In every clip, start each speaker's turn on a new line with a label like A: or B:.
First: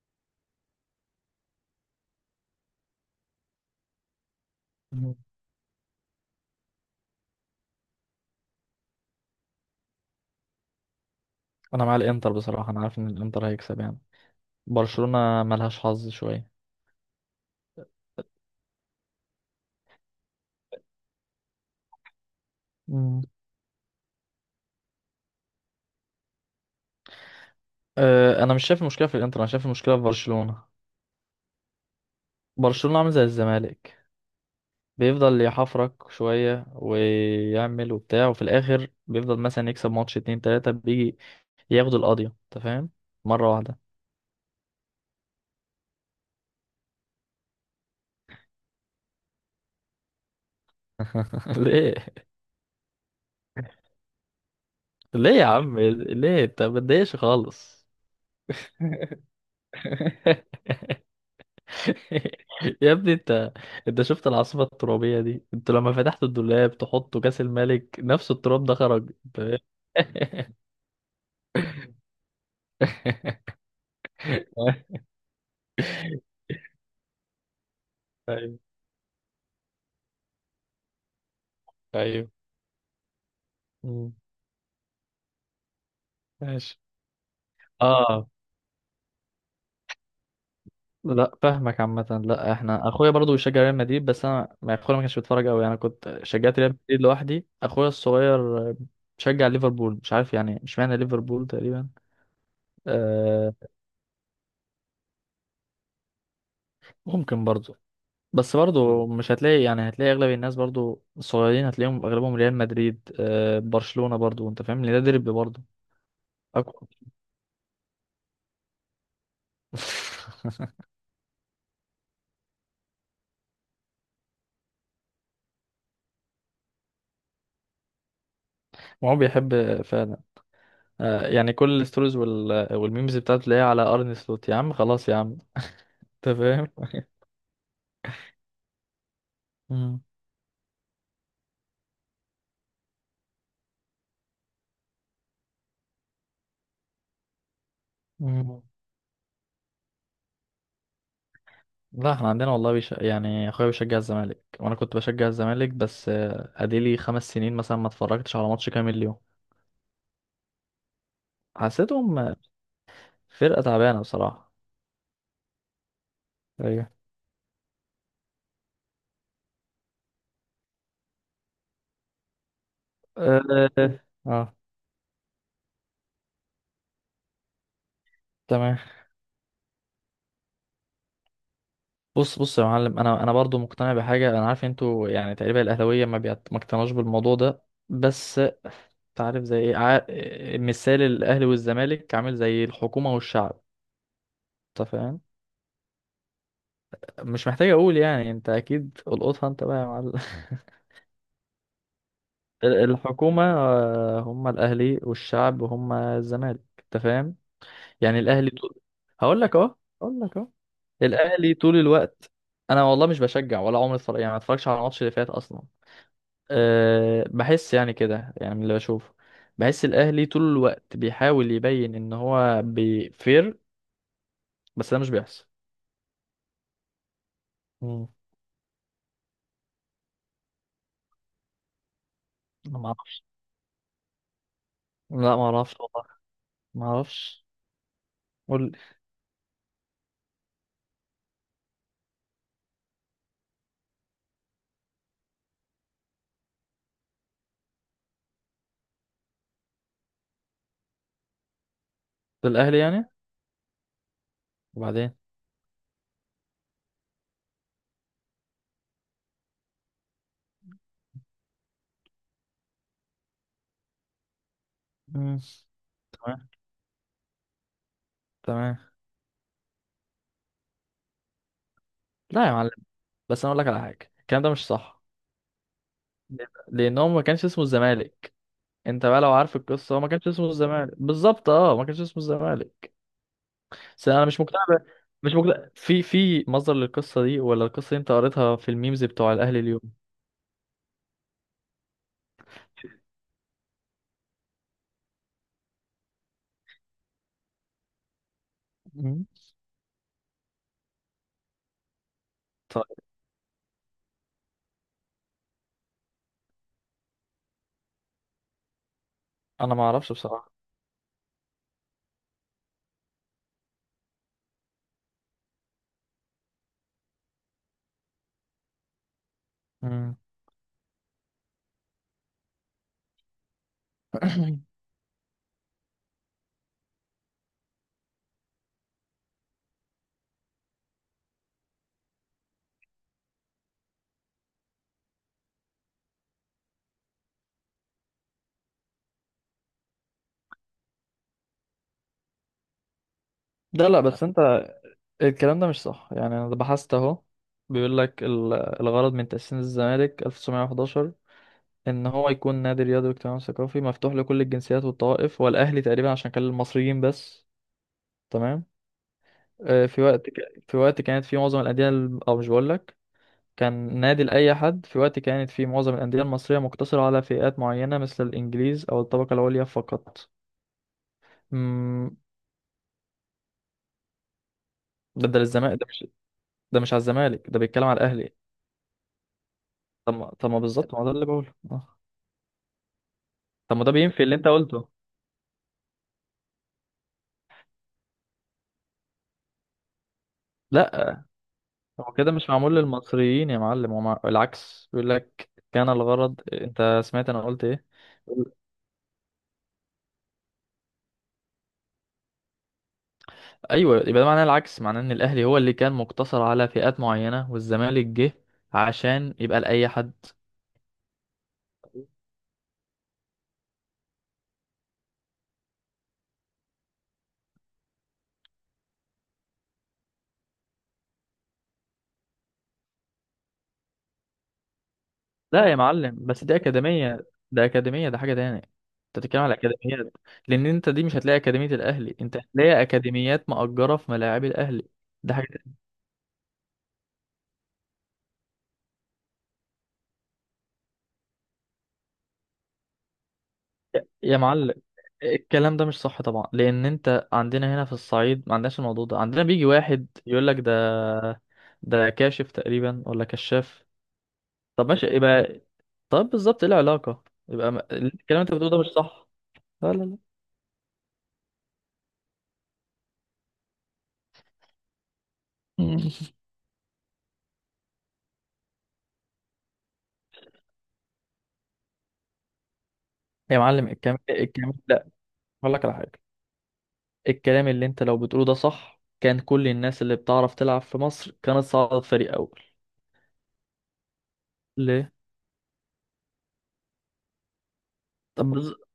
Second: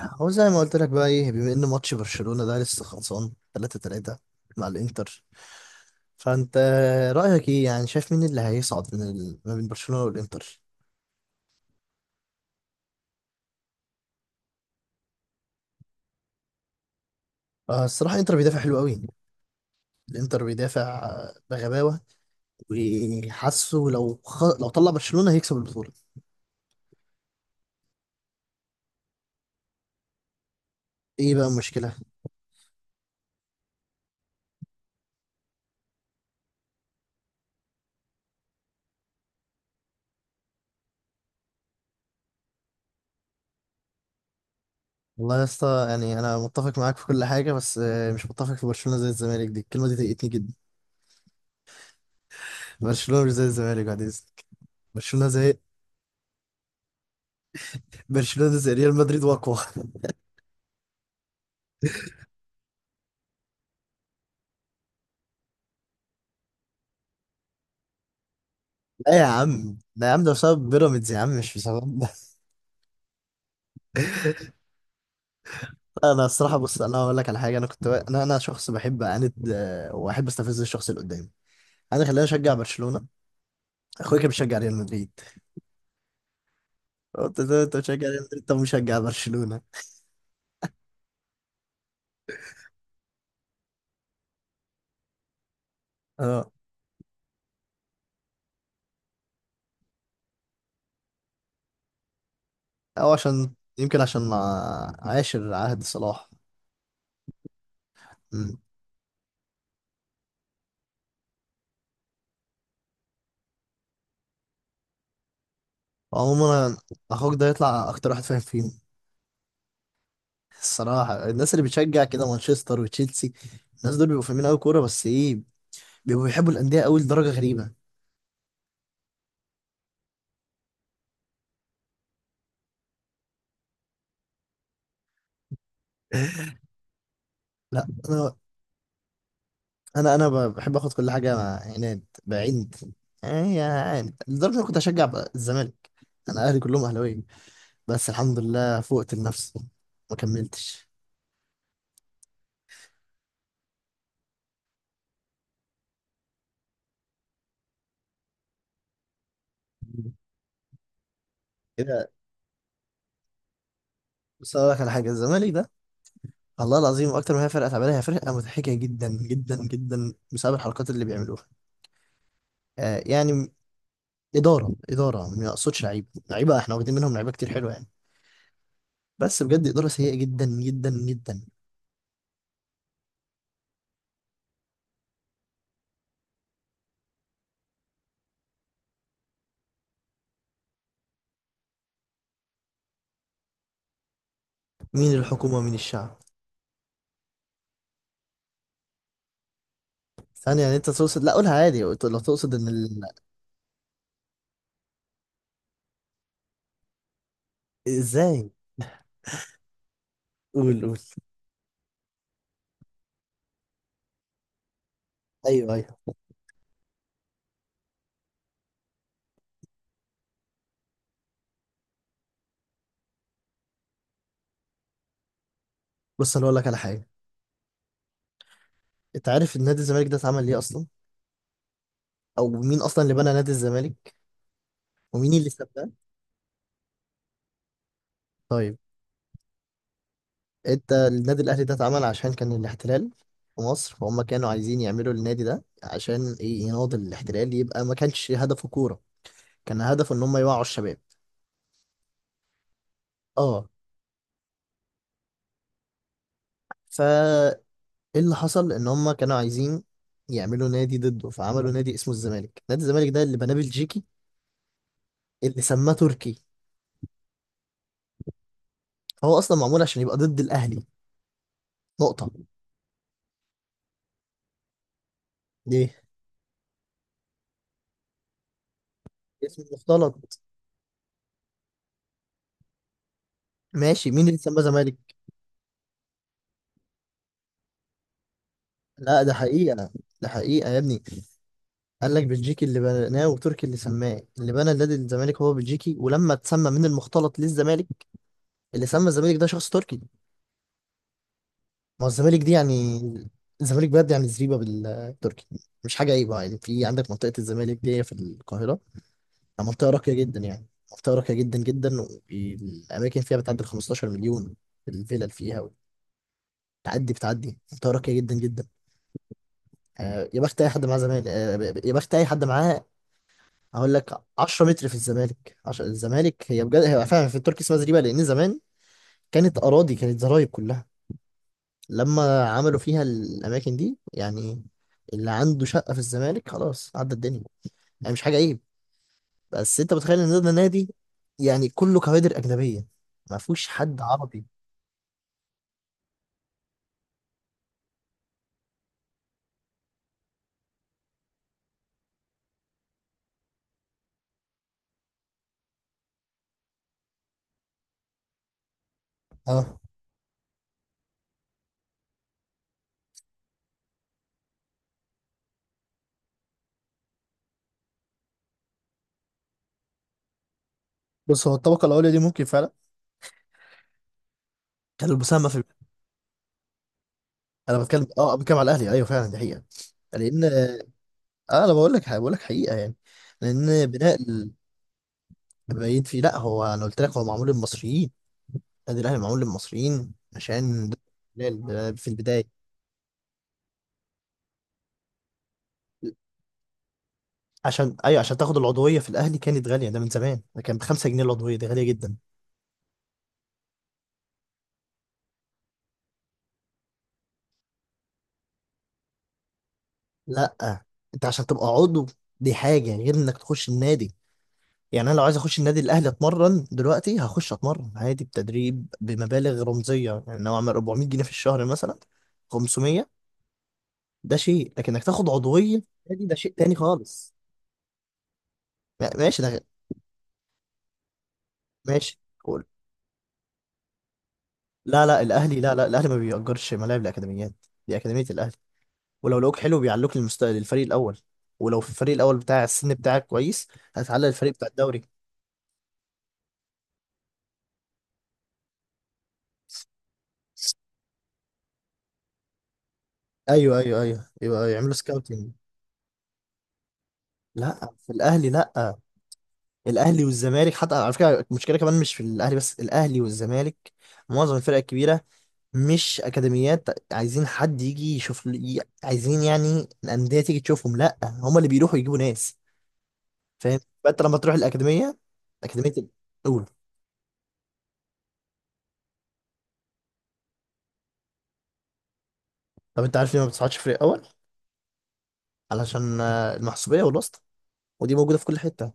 A: هو زي ما قلت لك بقى، ايه، بما ان ماتش برشلونة ده لسه خلصان 3-3 مع
B: مم.
A: الانتر. فانت رأيك ايه؟ يعني شايف مين اللي هيصعد من ما بين برشلونة والانتر؟
B: انا مع الانتر بصراحه، عارف ان الانتر هيكسب يعني برشلونه ملهاش حظ شويه.
A: آه، الصراحة الانتر بيدافع حلو قوي، الانتر بيدافع بغباوة.
B: مم.
A: وحاسه لو طلع برشلونة هيكسب البطولة.
B: انا مش شايف المشكله في الانتر، انا شايف المشكله في برشلونه.
A: ايه بقى المشكلة؟
B: برشلونه عامل زي الزمالك، بيفضل يحفرك شويه ويعمل وبتاع، وفي الاخر بيفضل مثلا يكسب ماتش اتنين تلاته بيجي ياخد القضيه، انت فاهم، مره واحده.
A: والله يا اسطى يعني انا متفق معاك في كل حاجة، بس مش متفق في برشلونة زي الزمالك، دي الكلمة دي ضايقتني جدا.
B: ليه؟
A: برشلونة مش زي الزمالك بعد اذنك. برشلونة
B: ليه يا
A: زي،
B: عم؟ ليه؟ انت ما تضايقش خالص.
A: برشلونة زي ريال مدريد واقوى.
B: يا ابني انت، انت شفت العاصفة الترابية دي؟ انت لما فتحت الدولاب تحطه كاس الملك نفس التراب ده خرج،
A: ايه يا
B: انت فاهم؟
A: عم؟ ده يا عم ده بسبب بيراميدز يا عم، مش بسبب ده. انا الصراحه، بص، انا هقول لك على حاجه. انا كنت انا
B: ايوه.
A: شخص بحب اعاند، واحب استفز الشخص اللي قدامي. انا خلاني
B: ايوه.
A: اشجع برشلونه.
B: مم.
A: اخويا كان بيشجع ريال مدريد،
B: ماشي.
A: قلت له انت بتشجع ريال
B: اه.
A: مدريد؟ طب مشجع برشلونه.
B: لا فاهمك عامة. لا، احنا اخويا برضو بيشجع ريال مدريد، بس انا ما اخويا ما كانش بيتفرج قوي، انا كنت
A: اه.
B: شجعت ريال مدريد لوحدي. اخويا الصغير بيشجع ليفربول، مش عارف يعني، مش معنى ليفربول تقريبا.
A: او
B: آه.
A: عشان يمكن عشان عاشر عهد صلاح.
B: ممكن برضو. بس
A: مم.
B: برضو مش هتلاقي يعني، هتلاقي اغلب الناس برضو الصغيرين هتلاقيهم اغلبهم ريال مدريد، برشلونة برضو، انت فاهم ان ده ديربي برضو.
A: عموما
B: أقوى.
A: اخوك ده يطلع اكتر واحد فاهم فيهم. الصراحه الناس اللي بتشجع كده مانشستر وتشيلسي، الناس دول بيبقوا فاهمين قوي كوره، بس ايه، بيبقوا بيحبوا الانديه قوي لدرجه غريبه.
B: وهو بيحب فعلا. يعني كل الستوريز وال- والميمز بتاعته تلاقيها على ارن سلوت. يا عم خلاص يا عم، انت فاهم.
A: لا انا،
B: مم.
A: انا بحب اخد كل حاجه مع عناد بعيد. يعني يعني لدرجه إن انا كنت اشجع بقى الزمالك. انا اهلي كلهم اهلاويه، بس الحمد
B: مم.
A: لله فوقت النفس ما كملتش
B: لا احنا عندنا والله يعني اخويا بيشجع الزمالك، وانا كنت بشجع الزمالك، بس اديلي 5 سنين مثلا ما اتفرجتش على ماتش كامل اليوم.
A: كده.
B: حسيتهم فرقة تعبانة بصراحة.
A: بس اقول لك على حاجه، الزمالك ده والله
B: ايوه.
A: العظيم اكتر ما هي فرقه تعبانه، هي فرقه مضحكه جدا جدا جدا بسبب الحركات اللي بيعملوها. آه
B: اه.
A: يعني
B: آه. آه.
A: اداره ما اقصدش لعيبه، لعيبه احنا واخدين منهم لعيبه كتير حلوه يعني،
B: تمام.
A: بس بجد اداره سيئه جدا جدا جدا.
B: بص بص يا معلم، انا برضو مقتنع بحاجه. انا عارف انتوا يعني تقريبا الاهلاويه ما اقتنعوش بالموضوع ده، بس تعرف زي ايه مثال الاهلي والزمالك عامل زي الحكومه والشعب، انت
A: مين
B: فاهم.
A: الحكومه مين الشعب؟
B: مش محتاج اقول يعني، انت اكيد القطها انت بقى يا معلم.
A: ثانية يعني انت تقصد، لا قولها عادي، لو تقصد ان
B: الحكومه هم الاهلي، والشعب هم الزمالك، انت فاهم. يعني الاهلي
A: ازاي؟
B: طول، هقول لك اهو، هقول لك اهو.
A: قول قول.
B: الاهلي طول الوقت، انا والله مش بشجع ولا عمري اتفرج يعني، ما اتفرجش على الماتش اللي فات اصلا.
A: ايوه ايوه.
B: أه، بحس يعني كده، يعني من اللي بشوفه، بحس الأهلي طول الوقت بيحاول يبين إن هو بيفير، بس ده مش بيحصل.
A: بص انا اقول لك على حاجة.
B: مم.
A: انت عارف نادي الزمالك ده اتعمل ليه اصلا؟ او
B: أنا
A: مين
B: ما
A: اصلا اللي
B: أعرفش.
A: بنى نادي الزمالك؟ ومين
B: لا، ما
A: اللي
B: أعرفش
A: سابه؟
B: والله. ما أعرفش. قول
A: طيب،
B: لي.
A: انت النادي الاهلي ده اتعمل عشان كان الاحتلال في مصر، فهم كانوا عايزين يعملوا النادي ده عشان ايه؟ يناضل الاحتلال. يبقى ما كانش هدفه كورة، كان هدفه ان هم يوعوا الشباب.
B: ده الأهلي يعني،
A: اه.
B: وبعدين.
A: فا ايه اللي حصل؟ ان هم كانوا عايزين يعملوا نادي ضده، فعملوا نادي اسمه الزمالك. نادي الزمالك ده اللي بناه بلجيكي،
B: مم.
A: اللي سماه تركي.
B: تمام. تمام.
A: هو اصلا معمول عشان يبقى ضد الاهلي. نقطه.
B: لا يا معلم، بس أنا أقول لك على حاجة، الكلام ده مش صح.
A: دي
B: ليه بقى؟ لأن هو ما كانش اسمه الزمالك. أنت بقى لو عارف
A: اسم
B: القصة، هو ما
A: مختلط.
B: كانش اسمه الزمالك بالظبط. أه، ما كانش اسمه الزمالك. بس
A: ماشي،
B: انا
A: مين اللي
B: مش
A: سماه زمالك؟
B: مش مقتنع في مصدر للقصه دي، ولا القصه دي انت قريتها في الميمز
A: لا
B: بتوع
A: ده
B: الاهلي اليوم.
A: حقيقه، ده حقيقه يا ابني. قال لك بلجيكي اللي بناه وتركي اللي سماه. اللي بنى النادي الزمالك هو بلجيكي، ولما اتسمى من المختلط للزمالك، اللي سمى
B: مم.
A: الزمالك ده شخص تركي. ما هو الزمالك دي يعني،
B: طيب.
A: الزمالك بجد يعني زريبه بالتركي. مش حاجه عيبه يعني، في عندك منطقه الزمالك دي في القاهره،
B: انا ما
A: منطقة
B: اعرفش
A: راقية جدا
B: بصراحه.
A: يعني، منطقة راقية جدا جدا، والأماكن فيها بتعدي ال 15 مليون، الفلل فيها بتعدي منطقة راقية جدا جدا.
B: مم.
A: آه، يا بخت أي حد معاه زمالك، آه، يا بخت أي حد معاه. هقول لك 10 متر في الزمالك الزمالك هي بجد، هي فعلا في التركي اسمها زريبة، لأن زمان كانت أراضي، كانت زرايب كلها، لما عملوا فيها الأماكن دي يعني. اللي عنده شقة في الزمالك خلاص عدى الدنيا، يعني مش حاجة عيب. بس انت متخيل ان ده نادي يعني كله كوادر اجنبيه، ما فيهوش
B: لا
A: حد
B: لا، بس انت
A: عربي.
B: الكلام ده مش صح يعني، انا بحثت اهو. بيقول لك الغرض من تأسيس الزمالك 1911 ان هو يكون نادي رياضي واجتماعي وثقافي مفتوح لكل الجنسيات والطوائف، والاهلي تقريبا عشان كان للمصريين بس. تمام.
A: اه.
B: في في وقت كانت في معظم او مش بقول لك، كان نادي لأي حد في وقت كانت فيه معظم الأندية المصرية مقتصرة على فئات معينة مثل الإنجليز أو الطبقة العليا فقط.
A: بص هو الطبقه الاولى
B: مم.
A: دي ممكن فعلا كان
B: ده ده
A: المساهمه في،
B: للزمالك ده مش ده مش على الزمالك، ده
A: انا
B: بيتكلم على
A: بتكلم،
B: الأهلي.
A: اه بتكلم على الاهلي، ايوه فعلا دي حقيقه.
B: طب ما
A: لان
B: طب ما بالظبط ما ده اللي بقوله.
A: اه، انا
B: آه.
A: بقول لك حقيقه يعني.
B: طب ما
A: لان
B: ده بينفي اللي أنت قلته.
A: باين فيه. لا هو انا قلت لك هو معمول للمصريين. النادي الاهلي معمول للمصريين عشان
B: لا،
A: ده الاحتلال في
B: هو كده
A: البدايه.
B: مش معمول للمصريين يا معلم، هو العكس، بيقول لك كان الغرض، أنت سمعت أنا قلت إيه؟
A: عشان، ايوه، عشان تاخد العضويه في الاهلي كانت غاليه، ده من زمان ده كان ب 5 جنيه، العضويه دي غاليه جدا.
B: أيوه، يبقى ده معناه العكس، معناه إن الأهلي هو اللي كان مقتصر على فئات معينة، والزمالك جه عشان يبقى لأي حد.
A: لا انت عشان تبقى عضو دي حاجه غير انك تخش النادي. يعني انا لو عايز اخش النادي الاهلي اتمرن دلوقتي، هخش اتمرن عادي بتدريب بمبالغ رمزيه، يعني لو اعمل 400 جنيه في الشهر مثلا، 500، ده شيء. لكن انك تاخد
B: لا يا
A: عضويه في النادي
B: معلم،
A: ده
B: بس
A: شيء
B: دي
A: تاني
B: أكاديمية،
A: خالص.
B: ده أكاديمية، ده حاجة تانية.
A: ما-
B: أنت
A: ماشي
B: بتتكلم
A: ده
B: على
A: غ-
B: أكاديميات، لأن أنت دي مش هتلاقي أكاديمية الأهلي،
A: ماشي
B: أنت
A: قول.
B: هتلاقي أكاديميات مأجرة في ملاعب الأهلي.
A: لا لا
B: ده حاجة
A: الاهلي، لا
B: تانية.
A: لا الاهلي ما بيأجرش ملاعب الاكاديميات. دي اكاديميه الاهلي، ولو لقوك حلو بيعلوك للفريق الاول، ولو في الفريق الاول بتاع السن بتاعك كويس هتعلق
B: يا
A: الفريق بتاع
B: معلم،
A: الدوري.
B: الكلام ده مش صح طبعا، لأن أنت عندنا هنا في الصعيد ما عندناش الموضوع ده، عندنا بيجي واحد يقول لك ده، ده كاشف تقريبا ولا
A: ايوه
B: كشاف.
A: ايوه ايوه، يبقى
B: طب
A: يعملوا
B: ماشي،
A: سكاوتنج.
B: يبقى طب بالظبط إيه العلاقة؟ يبقى ما-
A: لا في
B: الكلام اللي
A: الاهلي،
B: أنت بتقوله ده مش
A: لا
B: صح. لا لا لا.
A: الاهلي والزمالك. حتى على فكره المشكله كمان مش في الاهلي بس، الاهلي والزمالك معظم الفرق الكبيره مش اكاديميات عايزين حد يجي عايزين يعني الانديه تيجي تشوفهم، لا هم اللي بيروحوا يجيبوا ناس.
B: يا
A: فاهم؟
B: معلم، الكلام
A: فانت لما تروح
B: الكلام لا،
A: الاكاديميه،
B: أقول لك
A: اكاديميه
B: على حاجة،
A: الاولى.
B: الكلام اللي انت لو بتقوله ده صح، كان كل الناس اللي بتعرف تلعب في مصر كانت صعدت فريق اول.
A: طب انت عارف ليه ما بتصعدش فريق اول؟
B: ليه؟
A: علشان المحسوبيه والواسطه، ودي موجوده في
B: طب
A: كل
B: بز...
A: حته.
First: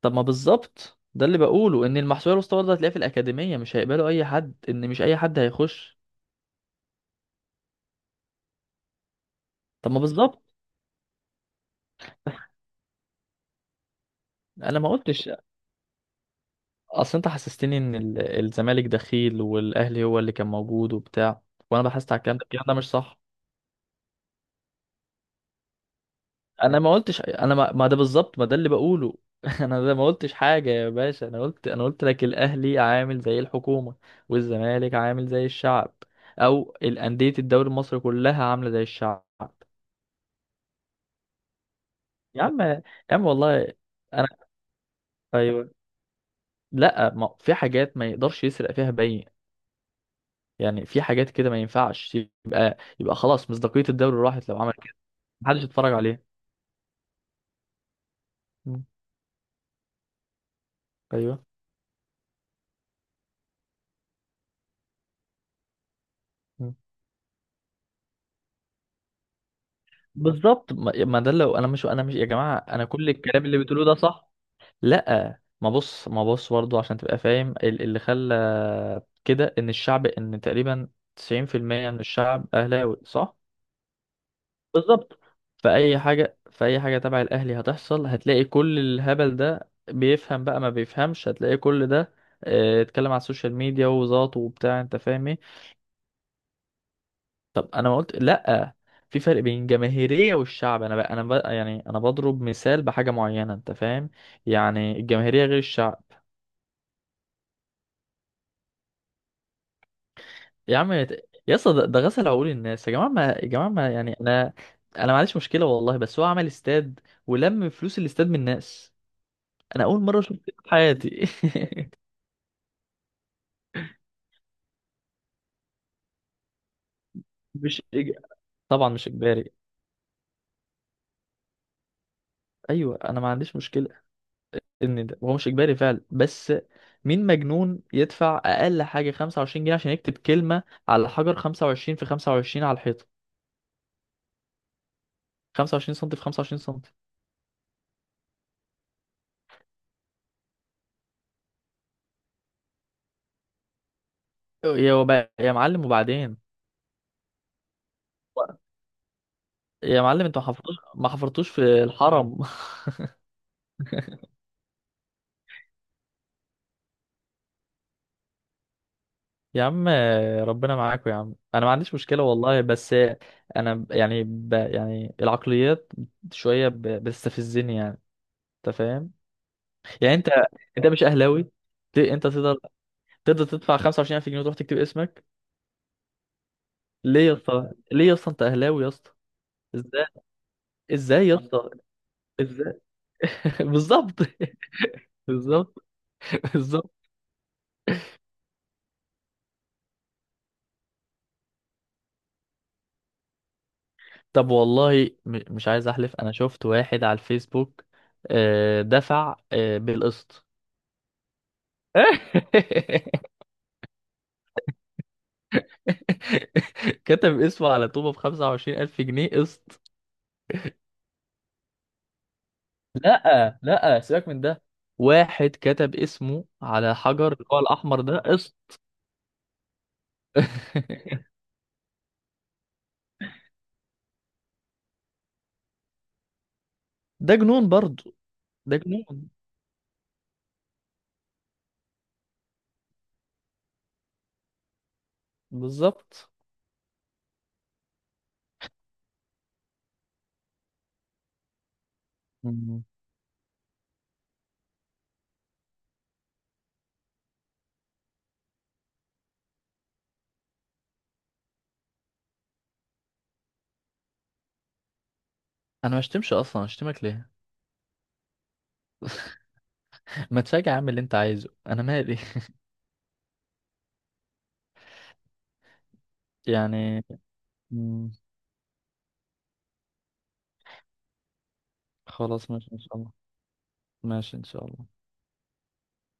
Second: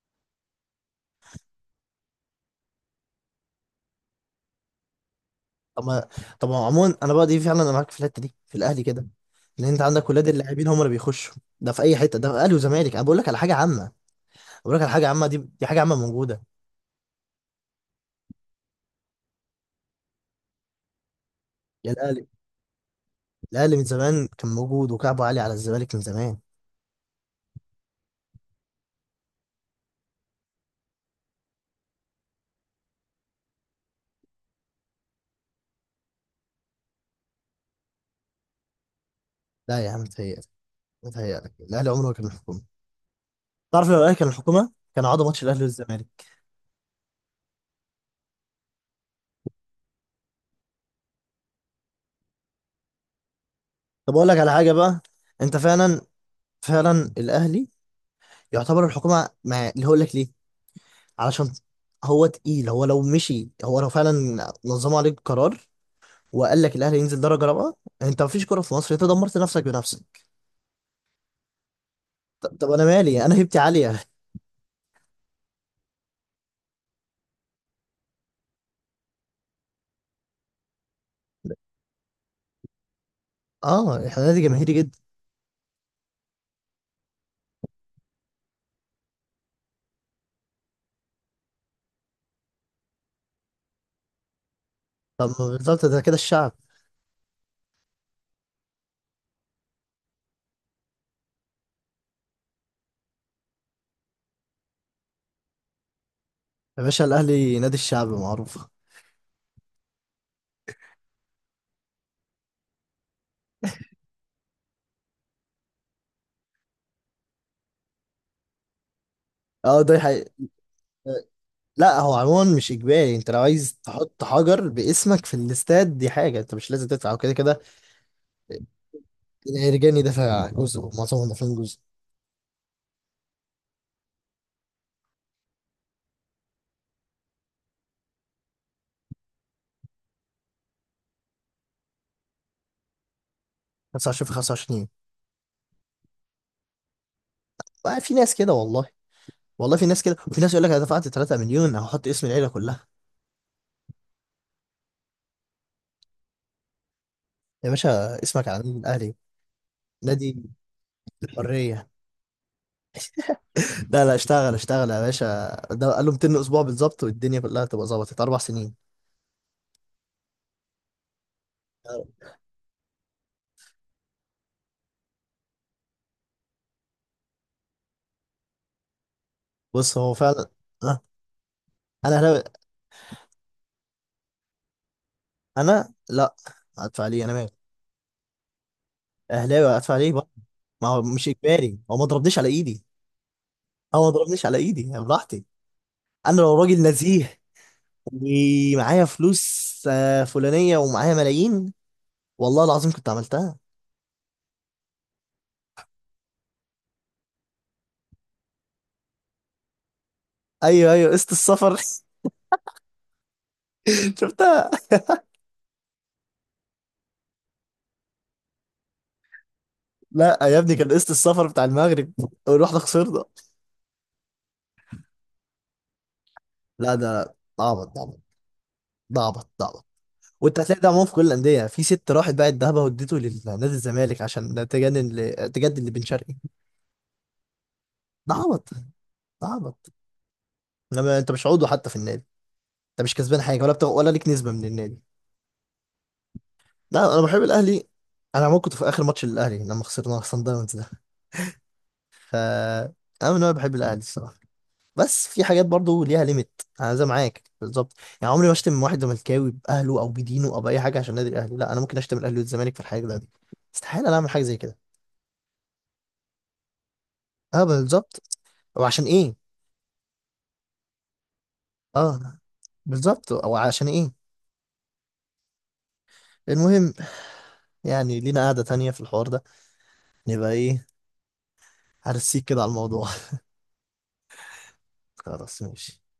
B: طب ما بالظبط ده اللي بقوله، ان المحسوبيه الوسطى ده هتلاقيها في الاكاديميه، مش هيقبلوا اي حد، ان مش اي حد
A: طب
B: هيخش.
A: ما طب ما عموما انا بقى دي فعلا انا معاك في الحته دي، في الاهلي كده، لان انت
B: طب ما
A: عندك ولاد
B: بالظبط،
A: اللاعبين هم اللي بيخشوا. ده في اي حته، ده في اهلي وزمالك، انا بقول لك على حاجه عامه. بقول
B: انا
A: لك
B: ما
A: على حاجه عامه،
B: قلتش.
A: دي دي حاجه عامه موجوده.
B: اصل انت حسستني ان الزمالك دخيل، والاهلي هو اللي كان موجود وبتاع، وانا
A: يا
B: بحثت على
A: الاهلي،
B: الكلام ده، الكلام ده مش صح.
A: الاهلي من زمان كان موجود وكعبه عالي على الزمالك من زمان.
B: انا ما قلتش، انا ما, ما ده بالظبط ما ده اللي بقوله. انا ده ما قلتش حاجه يا باشا، انا قلت لك الاهلي عامل زي الحكومه، والزمالك عامل زي الشعب، او الانديه الدوري المصري كلها عامله زي الشعب.
A: لا يا عم متهيألك، متهيألك. الاهلي عمره ما كان
B: يا
A: الحكومه.
B: عم، يا عم والله.
A: تعرف لو الاهلي كان
B: انا،
A: الحكومه كان عاد ماتش الاهلي
B: ايوه،
A: والزمالك.
B: لا ما في حاجات ما يقدرش يسرق فيها باين، يعني في حاجات كده ما ينفعش يبقى، يبقى خلاص مصداقيه
A: طب
B: الدوري
A: اقول لك
B: راحت
A: على
B: لو
A: حاجه
B: عمل كده،
A: بقى. انت
B: محدش يتفرج
A: فعلا،
B: عليه.
A: فعلا الاهلي
B: مم.
A: يعتبر الحكومه، مع اللي هقول لك ليه؟
B: ايوه.
A: علشان هو تقيل. هو لو فعلا نظموا عليك قرار وقال
B: مم.
A: لك الاهلي ينزل درجه رابعه، انت مفيش كوره في مصر، انت دمرت نفسك بنفسك.
B: بالظبط، ما ده لو انا مش يا
A: طب,
B: جماعه،
A: طب انا
B: انا كل
A: مالي؟ انا
B: الكلام اللي
A: هيبتي
B: بتقولوه ده
A: عاليه.
B: صح. لا ما بص برضو عشان تبقى فاهم، اللي خلى كده ان الشعب ان تقريبا 90% من الشعب اهلاوي صح.
A: اه احنا نادي جماهيري جدا.
B: بالظبط، فاي حاجه تبع الاهلي هتحصل، هتلاقي كل الهبل ده بيفهم بقى ما بيفهمش، هتلاقي كل ده. اتكلم على السوشيال ميديا وزاط وبتاع، انت فاهم
A: طب
B: ايه.
A: ما بالظبط ده كده الشعب.
B: طب انا ما قلت لا، في فرق بين الجماهيريه والشعب. انا بقى يعني انا بضرب مثال بحاجه معينه، انت فاهم، يعني الجماهيريه غير الشعب.
A: يا باشا الاهلي نادي الشعب معروفه.
B: يا عم يا اسطى، ده ده غسل عقول الناس يا جماعه، ما يا جماعه ما يعني انا، انا ما عنديش مشكله والله، بس هو عمل استاد ولم فلوس الاستاد من الناس.
A: اه
B: انا
A: ده
B: اول مره
A: حقيقي.
B: اشوف كده في حياتي.
A: لا هو عموما مش اجباري، انت لو عايز تحط حجر باسمك في الاستاد دي حاجه، انت مش لازم تدفع وكده كده.
B: مش إج... طبعا مش اجباري.
A: الرجاني دافع جزء، معظمهم دافعين جزء.
B: ايوه، انا ما عنديش مشكله ان ده هو مش اجباري فعلا، بس مين مجنون يدفع اقل حاجه 25 جنيه عشان يكتب كلمه على حجر 25 في 25 على الحيطه؟
A: 25 في 25.
B: 25 سم في 25 سم.
A: بقى في ناس كده والله، والله في ناس كده، وفي ناس يقول لك انا دفعت 3 مليون، هحط اسم العيله كلها.
B: يا معلم، وبعدين
A: يا باشا اسمك على النادي الاهلي،
B: يا معلم،
A: نادي
B: انتوا ما حفرتوش، ما حفرتوش في
A: حرية.
B: الحرم.
A: لا لا اشتغل اشتغل يا باشا. ده قال له 200 اسبوع بالظبط والدنيا كلها هتبقى ظبطت 4 سنين.
B: يا عم، ربنا معاكم يا عم، انا ما عنديش مشكله والله، بس انا ب- يعني ب يعني العقليات شويه بتستفزني يعني، انت فاهم.
A: بص هو
B: يعني انت،
A: فعلا.
B: انت
A: اه،
B: مش اهلاوي؟
A: انا
B: انت
A: اهلاوي.
B: تقدر، تقدر تدفع 25,000 جنيه وتروح تكتب اسمك.
A: انا لا، هدفع ليه؟
B: ليه
A: انا
B: يا
A: مالي؟
B: اسطى؟ ليه يا اسطى؟ انت اهلاوي يا اسطى،
A: اهلاوي هدفع
B: ازاي؟
A: ليه بقى؟ ما هو
B: ازاي
A: مش
B: يا اسطى؟
A: اجباري، هو ما ضربنيش على
B: ازاي؟
A: ايدي. هو ما
B: بالظبط.
A: ضربنيش على ايدي، يعني براحتي.
B: بالظبط.
A: انا لو راجل
B: بالظبط.
A: نزيه ومعايا فلوس فلانية ومعايا ملايين، والله العظيم كنت عملتها.
B: طب والله مش عايز احلف، انا شفت واحد على الفيسبوك، دفع بالقسط.
A: ايوه ايوه، قسط السفر. شفتها.
B: كتب اسمه على طوبة ب25,000 جنيه قسط.
A: لا يا ابني، كان قسط السفر بتاع المغرب ورحنا خسرنا.
B: لا لا، سيبك من ده، واحد كتب اسمه
A: لا
B: على
A: ده،
B: حجر اللي هو
A: ده عبط، ده
B: الأحمر ده
A: عبط،
B: قسط.
A: ده عبط، ده عبط. وانت هتلاقي ده عموما في كل الانديه، في ست راحت باعت ذهبها واديته لنادي الزمالك عشان تجدد لبن شرقي.
B: ده جنون برضه.
A: ده عبط،
B: ده جنون.
A: ده عبط. انما انت مش عضو حتى في النادي، انت مش كسبان حاجه ولا بتاع، ولا ليك نسبه من النادي.
B: بالظبط.
A: لا انا بحب الاهلي. انا عموما كنت في اخر ماتش للاهلي لما خسرنا صن داونز ده. ف
B: مم.
A: انا من النوع اللي بحب الاهلي الصراحه، بس في حاجات برضو ليها ليميت، انا زي معاك بالظبط. يعني عمري ما اشتم واحد زملكاوي باهله او بدينه او باي حاجه عشان نادي الاهلي، لا. انا ممكن اشتم الاهلي والزمالك في الحاجه دي، استحاله انا اعمل حاجه زي كده.
B: أنا ما اشتمش أصلا، اشتمك ليه؟
A: اه بالظبط، او عشان ايه؟
B: ما تراجع، اعمل اللي أنت عايزه، أنا مالي.
A: اه بالظبط او عشان ايه المهم،
B: يعني. مم.
A: يعني لينا قعده تانية في الحوار ده، نبقى ايه، هرسيك
B: خلاص
A: كده على
B: ماشي إن شاء
A: الموضوع.
B: الله. ماشي إن شاء الله.
A: خلاص ماشي.